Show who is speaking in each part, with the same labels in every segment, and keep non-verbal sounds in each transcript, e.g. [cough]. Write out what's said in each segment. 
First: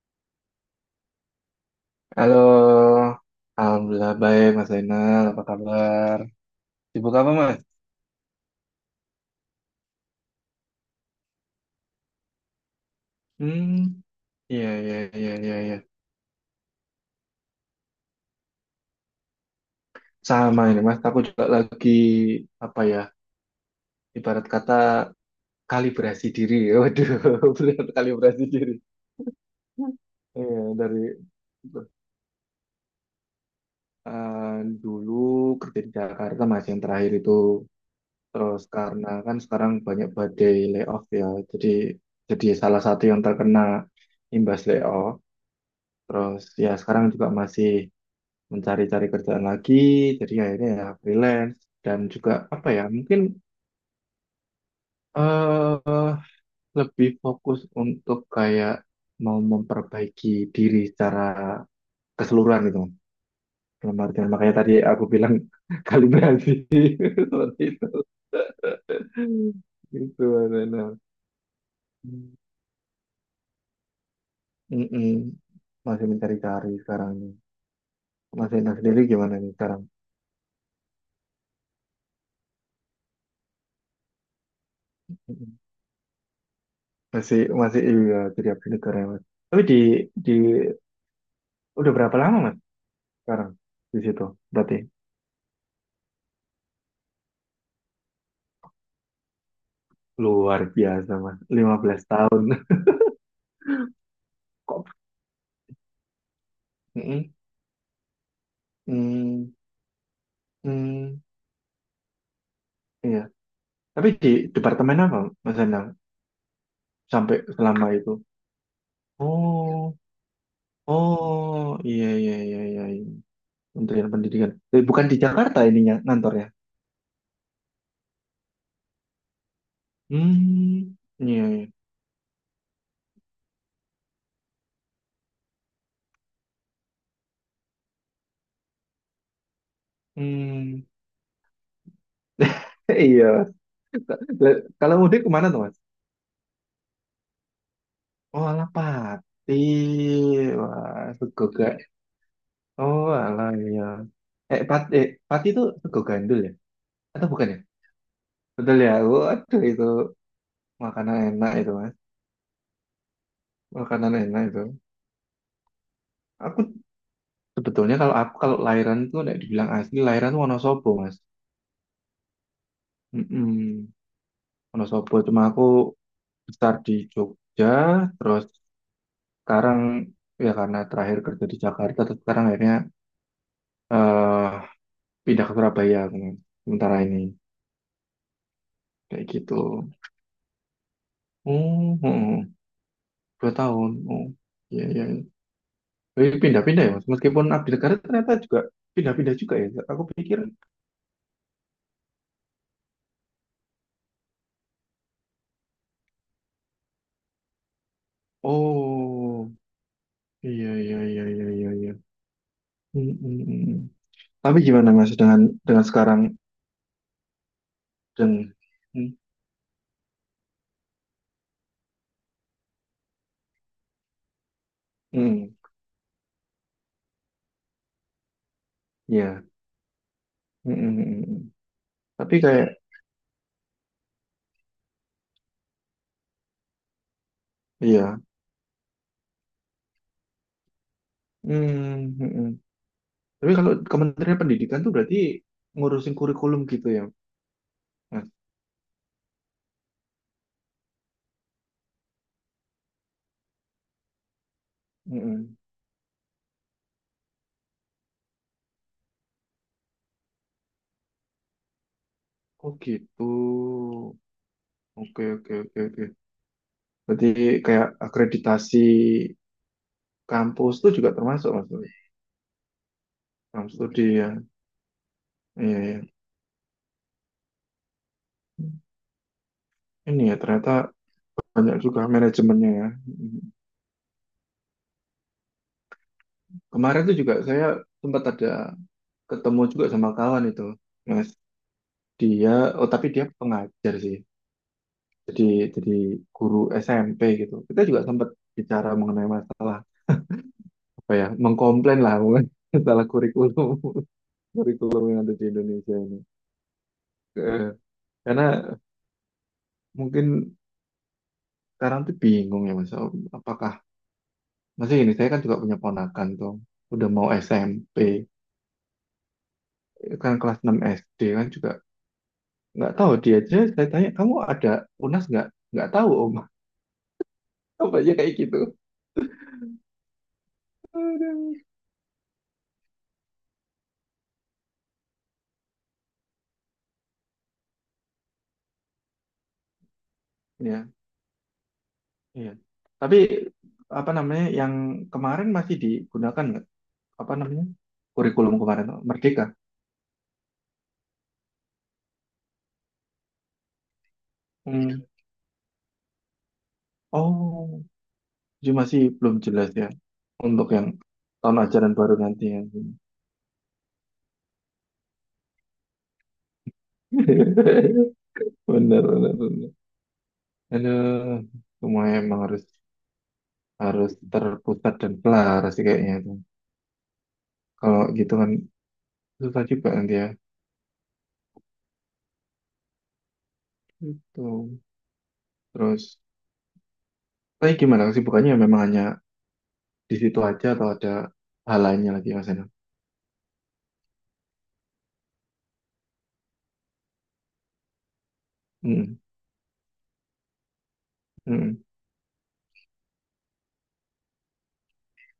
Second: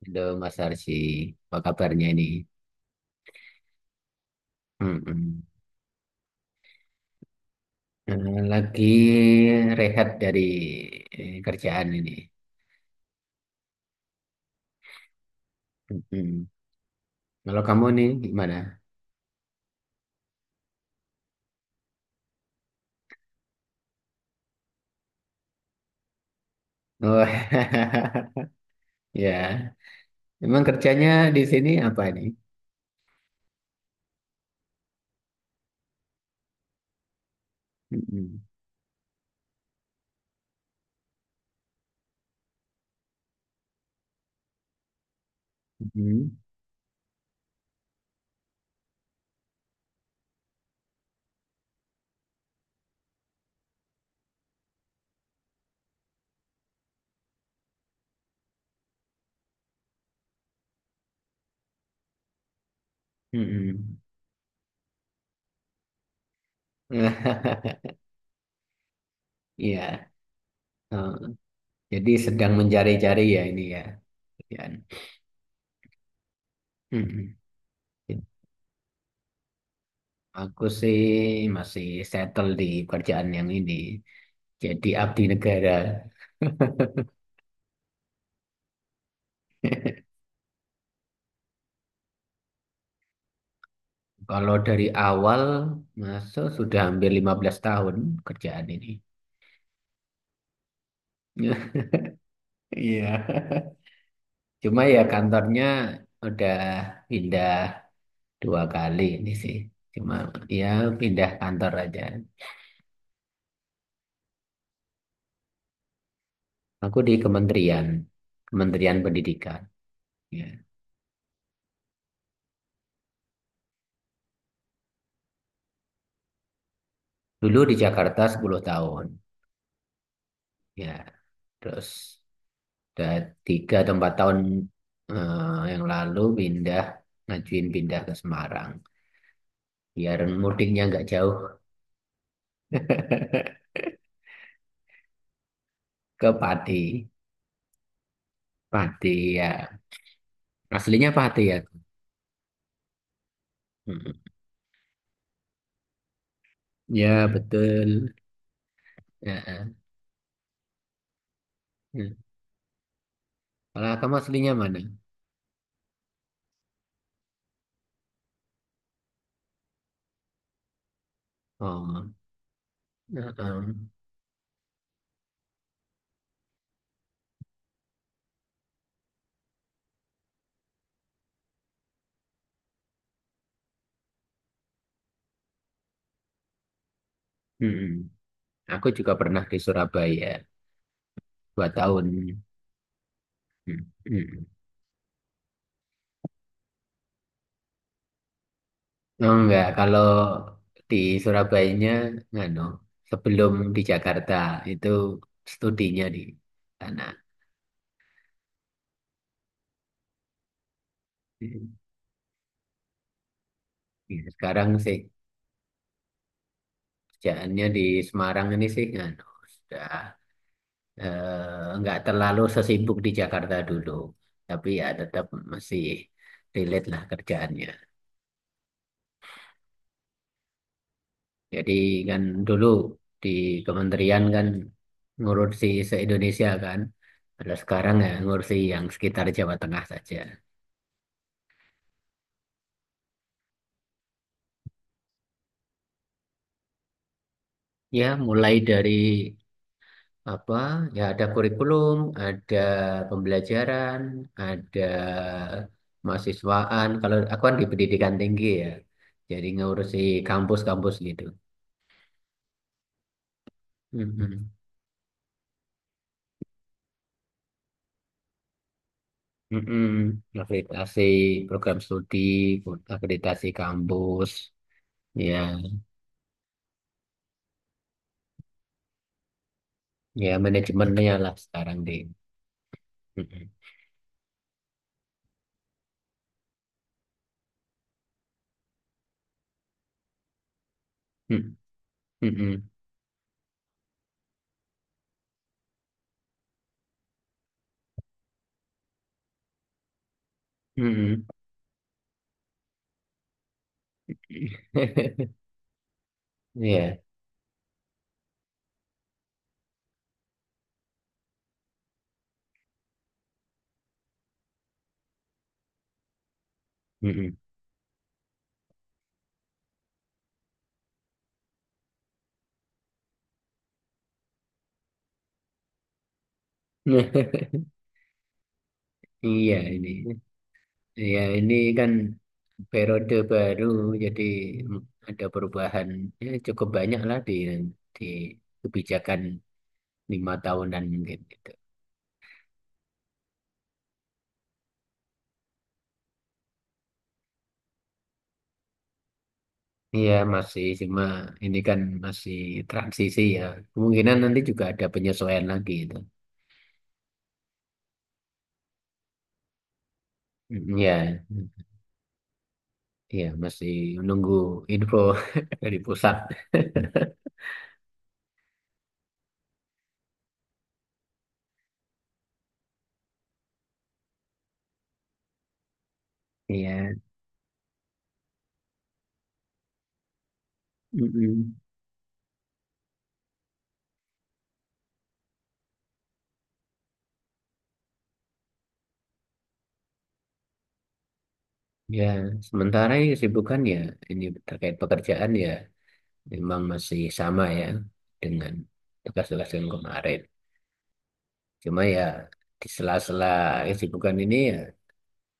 Speaker 1: Halo Mas Arsy, apa kabarnya ini?
Speaker 2: Halo, Alhamdulillah baik Mas Zainal, apa
Speaker 1: Mm-mm.
Speaker 2: kabar? Sibuk apa Mas?
Speaker 1: Lagi rehat dari kerjaan ini.
Speaker 2: Hmm, iya iya iya iya iya.
Speaker 1: Mm-mm. Kalau kamu nih gimana?
Speaker 2: Sama ini Mas, aku juga lagi apa ya, ibarat kata kalibrasi diri. [laughs] Waduh,
Speaker 1: Oh,
Speaker 2: benar kalibrasi diri.
Speaker 1: [laughs] ya. Emang
Speaker 2: Iya, dari
Speaker 1: kerjanya di sini apa ini?
Speaker 2: eh, dulu kerja di Jakarta Mas yang terakhir itu,
Speaker 1: Mm-mm.
Speaker 2: terus karena kan sekarang banyak badai layoff ya, jadi jadi salah satu yang terkena imbas layoff.
Speaker 1: Mm-mm.
Speaker 2: Terus ya sekarang juga masih mencari-cari kerjaan lagi, jadi akhirnya ya freelance dan juga apa ya, mungkin eh, lebih fokus untuk kayak mau memperbaiki diri secara keseluruhan gitu. Dalam
Speaker 1: Mm-mm.
Speaker 2: artian makanya tadi aku bilang [laughs] kalibrasi [laughs] seperti
Speaker 1: [laughs]
Speaker 2: itu.
Speaker 1: Iya.
Speaker 2: Gitu, Arena.
Speaker 1: Oh, jadi sedang mencari-cari ya ini ya, kerjaan.
Speaker 2: Mm-mm. Masih mencari-cari sekarang ini.
Speaker 1: Mm-mm.
Speaker 2: Mas Ena sendiri gimana nih sekarang?
Speaker 1: Aku sih masih settle di kerjaan yang ini. Jadi abdi negara.
Speaker 2: Masih, masih, iya, jadi abdi negarawan. Tapi di
Speaker 1: [laughs]
Speaker 2: di udah berapa lama Mas sekarang di situ?
Speaker 1: Kalau
Speaker 2: Berarti
Speaker 1: dari awal masuk sudah hampir 15 tahun kerjaan ini.
Speaker 2: luar biasa Mas, lima
Speaker 1: [laughs]
Speaker 2: belas tahun.
Speaker 1: Iya.
Speaker 2: [laughs]
Speaker 1: Cuma
Speaker 2: Kok?
Speaker 1: ya kantornya udah
Speaker 2: Mm-mm.
Speaker 1: pindah dua kali ini
Speaker 2: Mm,
Speaker 1: sih. Cuma ya
Speaker 2: mm,
Speaker 1: pindah kantor aja.
Speaker 2: iya. Tapi di departemen apa Mas Endang
Speaker 1: Aku di
Speaker 2: sampai
Speaker 1: kementerian,
Speaker 2: selama itu?
Speaker 1: Kementerian Pendidikan.
Speaker 2: Oh,
Speaker 1: Ya.
Speaker 2: oh, iya iya iya iya. Kementerian Pendidikan. Eh, bukan di Jakarta ininya kantornya.
Speaker 1: Dulu di Jakarta 10 tahun.
Speaker 2: Hmm,
Speaker 1: Ya.
Speaker 2: iya iya.
Speaker 1: Terus udah 3 atau 4 tahun yang lalu pindah, ngajuin pindah ke Semarang. Biar mudiknya
Speaker 2: Hmm.
Speaker 1: nggak jauh.
Speaker 2: [laughs] Iya.
Speaker 1: [laughs]
Speaker 2: Mas. Lah, kalau mudik kemana tuh Mas?
Speaker 1: Ke Pati.
Speaker 2: Oh, alah
Speaker 1: Pati ya.
Speaker 2: pati. Wah,
Speaker 1: Aslinya Pati ya.
Speaker 2: Oh, alah iya.
Speaker 1: Mm.
Speaker 2: Pati itu sego gandul ya?
Speaker 1: Ya,
Speaker 2: Atau bukan ya?
Speaker 1: betul.
Speaker 2: Betul ya? Waduh,
Speaker 1: Heeh.
Speaker 2: itu makanan enak itu, Mas.
Speaker 1: Mm. Kalau
Speaker 2: Makanan
Speaker 1: kamu
Speaker 2: enak
Speaker 1: aslinya
Speaker 2: itu.
Speaker 1: mana?
Speaker 2: Aku sebetulnya, kalau aku kalau lahiran tuh udah dibilang asli, lahiran tuh Wonosobo, Mas.
Speaker 1: Oh. Heeh.
Speaker 2: Mm-mm. Wonosobo, cuma aku besar di Jogja, terus sekarang ya karena terakhir kerja di Jakarta, terus sekarang akhirnya eh pindah ke Surabaya, Mas. Sementara ini
Speaker 1: Mm. Aku juga
Speaker 2: kayak
Speaker 1: pernah
Speaker 2: gitu.
Speaker 1: di Surabaya dua
Speaker 2: Oh,
Speaker 1: tahun.
Speaker 2: oh, oh. dua
Speaker 1: Mm.
Speaker 2: tahun. Oh,
Speaker 1: Mm.
Speaker 2: iya, iya. Eh, pindah-pindah ya, Mas. Meskipun abdi negara ternyata juga
Speaker 1: Oh,
Speaker 2: pindah-pindah juga
Speaker 1: enggak,
Speaker 2: ya.
Speaker 1: kalau
Speaker 2: Aku pikir,
Speaker 1: di Surabayanya nganu, sebelum di Jakarta itu studinya di sana.
Speaker 2: oh, iya, iya, iya, iya, iya,
Speaker 1: Mm.
Speaker 2: iya. Hmm, hmm, hmm.
Speaker 1: Ya,
Speaker 2: Tapi
Speaker 1: sekarang
Speaker 2: gimana
Speaker 1: sih
Speaker 2: Mas dengan sekarang
Speaker 1: kerjaannya di Semarang
Speaker 2: dan
Speaker 1: ini sih
Speaker 2: hmm,
Speaker 1: nganu, sudah nggak terlalu sesibuk di Jakarta dulu, tapi ya tetap
Speaker 2: hmm,
Speaker 1: masih relate lah kerjaannya.
Speaker 2: iya. Hmm, hmm, hmm, hmm.
Speaker 1: Jadi kan
Speaker 2: Tapi
Speaker 1: dulu
Speaker 2: kayak,
Speaker 1: di kementerian kan ngurusi se-Indonesia kan, kalau sekarang ya
Speaker 2: iya.
Speaker 1: ngurusi yang sekitar Jawa Tengah saja.
Speaker 2: Hmm, hmm, hmm. Tapi kalau Kementerian Pendidikan tuh berarti ngurusin kurikulum gitu ya,
Speaker 1: Ya
Speaker 2: Mas.
Speaker 1: mulai dari apa ya, ada kurikulum, ada pembelajaran, ada
Speaker 2: Hmm, hmm.
Speaker 1: mahasiswaan. Kalau aku kan di pendidikan tinggi ya, jadi ngurusi kampus-kampus gitu.
Speaker 2: Oh, gitu.
Speaker 1: Mhm.
Speaker 2: Oke, oke, oke, oke. Berarti kayak akreditasi
Speaker 1: Mm-mm.
Speaker 2: kampus itu
Speaker 1: Akreditasi
Speaker 2: juga termasuk Mas
Speaker 1: program
Speaker 2: Doi.
Speaker 1: studi, akreditasi
Speaker 2: Dalam studi ya.
Speaker 1: kampus, ya,
Speaker 2: Iya, iya. Ini
Speaker 1: ya
Speaker 2: ya ternyata
Speaker 1: manajemennya lah
Speaker 2: banyak
Speaker 1: sekarang di.
Speaker 2: juga manajemennya ya.
Speaker 1: Mm-mm.
Speaker 2: Hmm. Kemarin tuh juga saya sempat ada ketemu juga sama kawan itu. Mas, dia,
Speaker 1: Mm-mm.
Speaker 2: oh, tapi dia pengajar sih. Jadi jadi guru SMP gitu. Kita juga sempat bicara mengenai masalah apa
Speaker 1: Mm-mm.
Speaker 2: ya? Mengkomplain lah mungkin [laughs] masalah kurikulum [laughs] kurikulum yang
Speaker 1: [laughs]
Speaker 2: ada di Indonesia ini.
Speaker 1: Iya.
Speaker 2: Eh, Karena mungkin sekarang tuh bingung ya mas Awi, apakah masih ini, saya kan juga punya ponakan tuh udah mau
Speaker 1: Mm-mm.
Speaker 2: SMP kan, kelas 6 SD kan juga nggak tahu, dia aja saya tanya kamu ada UNAS nggak tahu om,
Speaker 1: [laughs]
Speaker 2: [laughs] apa aja kayak gitu.
Speaker 1: Iya ini, ya
Speaker 2: Aduh.
Speaker 1: ini kan periode baru, jadi ada perubahan ya, cukup banyak lah di kebijakan 5 tahunan
Speaker 2: Ya,
Speaker 1: mungkin gitu.
Speaker 2: iya, tapi apa namanya yang kemarin masih digunakan nggak, apa namanya, kurikulum kemarin Merdeka.
Speaker 1: Iya masih, cuma ini kan masih transisi ya. Kemungkinan nanti juga ada
Speaker 2: Hmm.
Speaker 1: penyesuaian lagi itu.
Speaker 2: Oh, jadi masih belum jelas ya, untuk
Speaker 1: Mm,
Speaker 2: yang
Speaker 1: iya, mm,
Speaker 2: tahun ajaran baru nanti ya.
Speaker 1: iya masih menunggu info [laughs] dari pusat.
Speaker 2: [laughs] Benar benar benar. Aduh, semua emang harus harus terpusat dan pelar sih kayaknya itu.
Speaker 1: Iya,
Speaker 2: Kalau gitu kan susah juga nanti ya.
Speaker 1: mm-mm.
Speaker 2: Itu. Terus, tapi gimana kesibukannya, memang hanya di situ aja atau ada hal
Speaker 1: Ya
Speaker 2: lainnya lagi Mas Eno?
Speaker 1: sementara ini kesibukan ya ini terkait pekerjaan ya memang masih sama ya dengan
Speaker 2: Mm-mm.
Speaker 1: tugas-tugas yang kemarin.
Speaker 2: Mm-mm.
Speaker 1: Cuma ya di sela-sela kesibukan ini ya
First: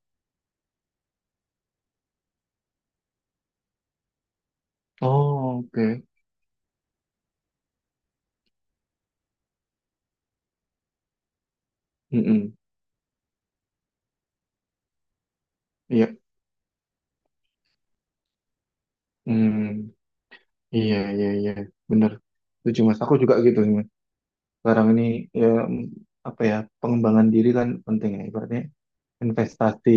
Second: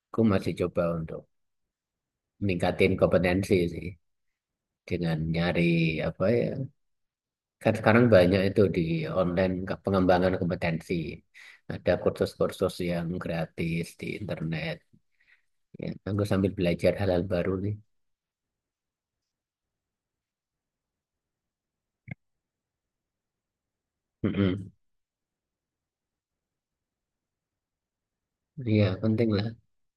Speaker 1: aku masih coba untuk meningkatin kompetensi sih dengan
Speaker 2: Oh,
Speaker 1: nyari
Speaker 2: oke.
Speaker 1: apa ya, kan sekarang banyak itu di online pengembangan kompetensi. Ada
Speaker 2: Mm-mm.
Speaker 1: kursus-kursus yang gratis di internet. Ya,
Speaker 2: Iya.
Speaker 1: aku sambil belajar hal-hal baru nih.
Speaker 2: Mm. Iya, iya, iya. Bener. Setuju Mas. Aku juga gitu sih, Mas.
Speaker 1: Mm-mm.
Speaker 2: Sekarang ini ya, mm, apa ya, pengembangan diri kan penting ya. Ibaratnya
Speaker 1: Iya, penting lah.
Speaker 2: investasi,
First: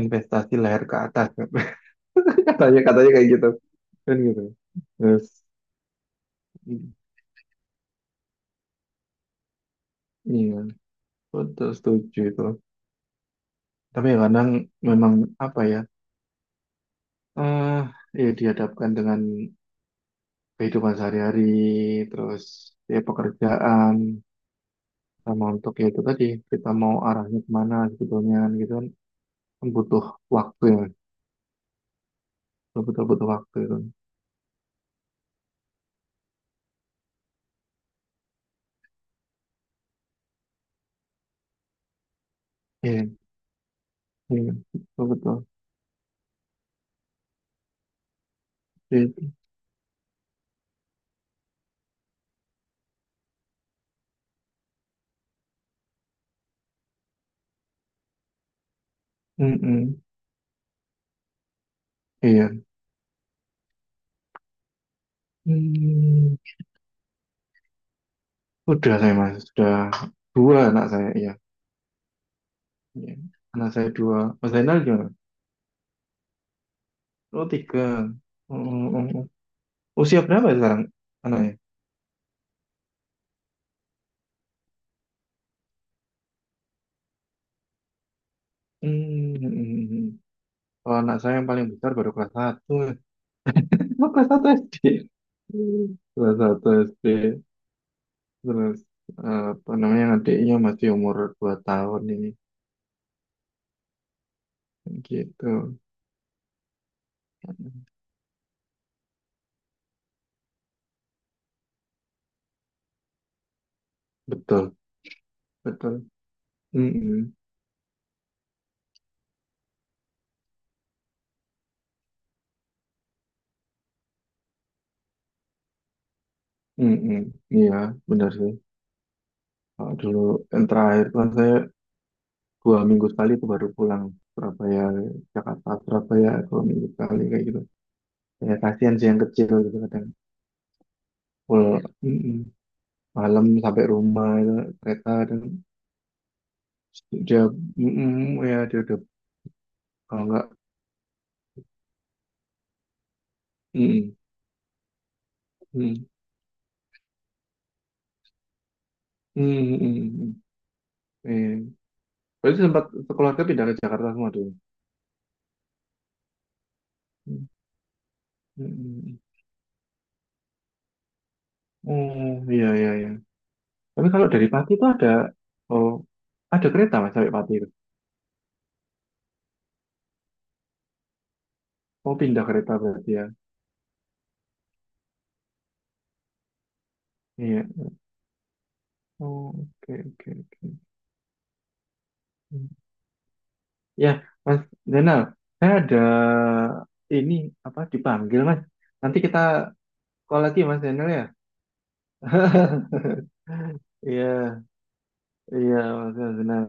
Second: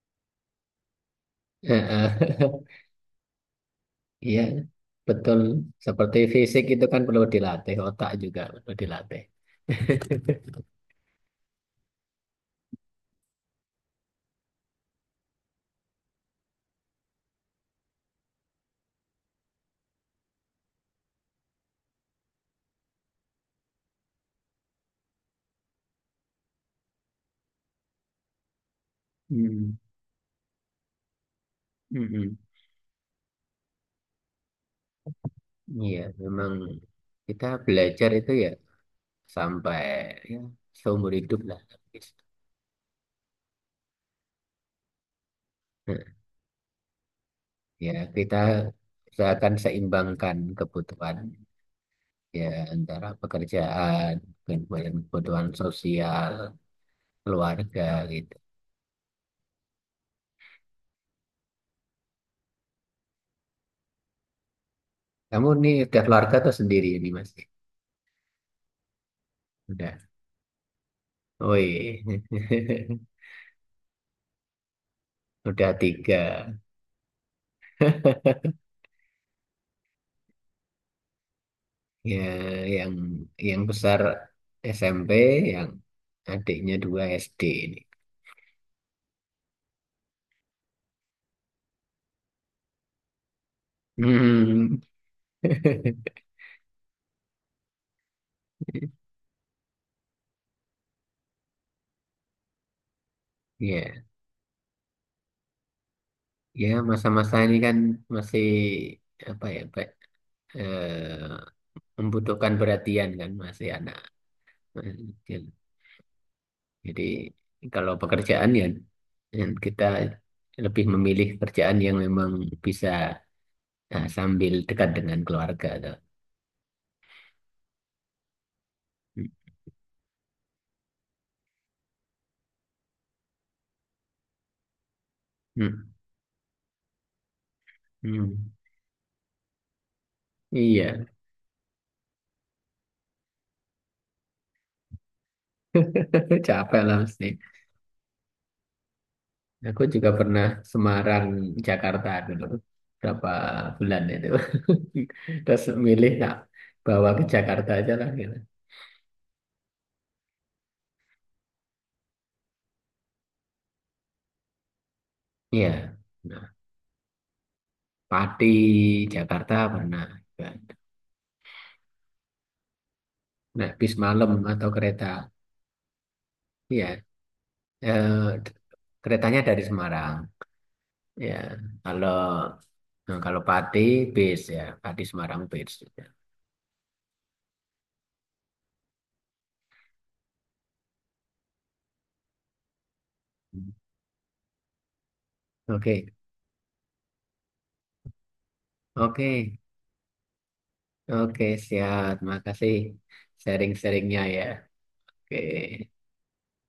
Speaker 2: investasi leher ke atas,
Speaker 1: Eh, eh.
Speaker 2: katanya
Speaker 1: [laughs]
Speaker 2: katanya kayak gitu, kan gitu,
Speaker 1: Iya,
Speaker 2: terus
Speaker 1: betul. Seperti fisik itu
Speaker 2: mm,
Speaker 1: kan perlu dilatih, otak juga perlu dilatih.
Speaker 2: iya,
Speaker 1: [laughs]
Speaker 2: betul, setuju itu, tapi ya kadang memang apa ya, eh ya dihadapkan dengan kehidupan sehari-hari, terus ya pekerjaan, sama untuk ya itu tadi, kita mau arahnya kemana sebetulnya, kan gitu kan,
Speaker 1: Hmm,
Speaker 2: butuh waktu ya,
Speaker 1: mm-mm.
Speaker 2: betul butuh waktu itu,
Speaker 1: Iya, memang kita belajar itu ya sampai ya, seumur hidup lah.
Speaker 2: iya iya betul betul.
Speaker 1: Ya, kita
Speaker 2: Iya.
Speaker 1: akan seimbangkan kebutuhan ya antara pekerjaan, kemudian kebutuhan sosial, keluarga gitu.
Speaker 2: Mm-mm. Iya.
Speaker 1: Kamu nih udah keluarga
Speaker 2: Hmm,
Speaker 1: atau sendiri ini Mas?
Speaker 2: udah, saya mas, sudah
Speaker 1: Udah.
Speaker 2: dua anak saya, iya.
Speaker 1: Woi.
Speaker 2: Iya. Anak saya dua. Mas Zainal gimana?
Speaker 1: [laughs] Udah tiga.
Speaker 2: Oh, tiga. Mm, mm, mm. Usia berapa ya sekarang anaknya?
Speaker 1: Ya, yang yang besar SMP, yang adiknya dua SD ini.
Speaker 2: Hmm, mm, mm, mm. Kalau anak saya yang paling besar baru kelas satu. Oh, kelas satu
Speaker 1: Hmm.
Speaker 2: SD. Hmm.
Speaker 1: [laughs]
Speaker 2: Kelas satu SD. Terus apa namanya, adiknya masih umur 2 tahun ini.
Speaker 1: Ya,
Speaker 2: Gitu.
Speaker 1: ya masa-masa ini kan masih apa ya, Pak? Eh, Membutuhkan perhatian kan masih anak
Speaker 2: Betul,
Speaker 1: masih kecil.
Speaker 2: betul.
Speaker 1: Jadi
Speaker 2: Mm-mm.
Speaker 1: kalau pekerjaan ya yang kita lebih memilih kerjaan yang memang bisa, nah, sambil dekat dengan keluarga tuh.
Speaker 2: Mm-mm. Iya, benar sih.
Speaker 1: Hmm,
Speaker 2: Kalau dulu yang terakhir kan saya 2 minggu sekali itu baru pulang Surabaya, Jakarta
Speaker 1: hmm,
Speaker 2: Surabaya 2 minggu sekali kayak gitu,
Speaker 1: hmm.
Speaker 2: ya kasihan sih yang kecil gitu kadang,
Speaker 1: Iya,
Speaker 2: full mm-mm. Malam sampai rumah itu kereta dan
Speaker 1: [laughs] capek lah mesti.
Speaker 2: dia mm-mm, ya dia udah,
Speaker 1: Aku juga
Speaker 2: kalau nggak,
Speaker 1: pernah Semarang, Jakarta dulu berapa bulan
Speaker 2: mm-mm,
Speaker 1: itu. [laughs] Terus
Speaker 2: mm-mm,
Speaker 1: milih nak bawa ke Jakarta aja lah gitu.
Speaker 2: mm-mm, mm-mm. Iya. Berarti sempat sekeluarga pindah ke Jakarta semua tuh.
Speaker 1: Iya, nah, Pati
Speaker 2: Mm-mm.
Speaker 1: Jakarta pernah.
Speaker 2: Oh, iya iya iya.
Speaker 1: Nah, bis
Speaker 2: Tapi
Speaker 1: malam
Speaker 2: kalau dari
Speaker 1: atau
Speaker 2: Pati itu
Speaker 1: kereta.
Speaker 2: ada, oh, ada
Speaker 1: Iya.
Speaker 2: kereta mas sampai Pati itu.
Speaker 1: Eh, Keretanya dari Semarang. Ya. Kalau
Speaker 2: Oh, pindah kereta berarti
Speaker 1: nah,
Speaker 2: ya.
Speaker 1: kalau Pati bis ya, Pati Semarang bis. Ya.
Speaker 2: Iya. Oh, oke oke oke. Ya, Mas Zainal, saya ada
Speaker 1: Oke,
Speaker 2: ini apa dipanggil Mas. Nanti
Speaker 1: oke,
Speaker 2: kita call lagi Mas Zainal ya.
Speaker 1: oke, siap. Makasih
Speaker 2: [laughs]
Speaker 1: sharing-sharingnya
Speaker 2: Iya,
Speaker 1: ya. Oke.
Speaker 2: iya Mas Zainal.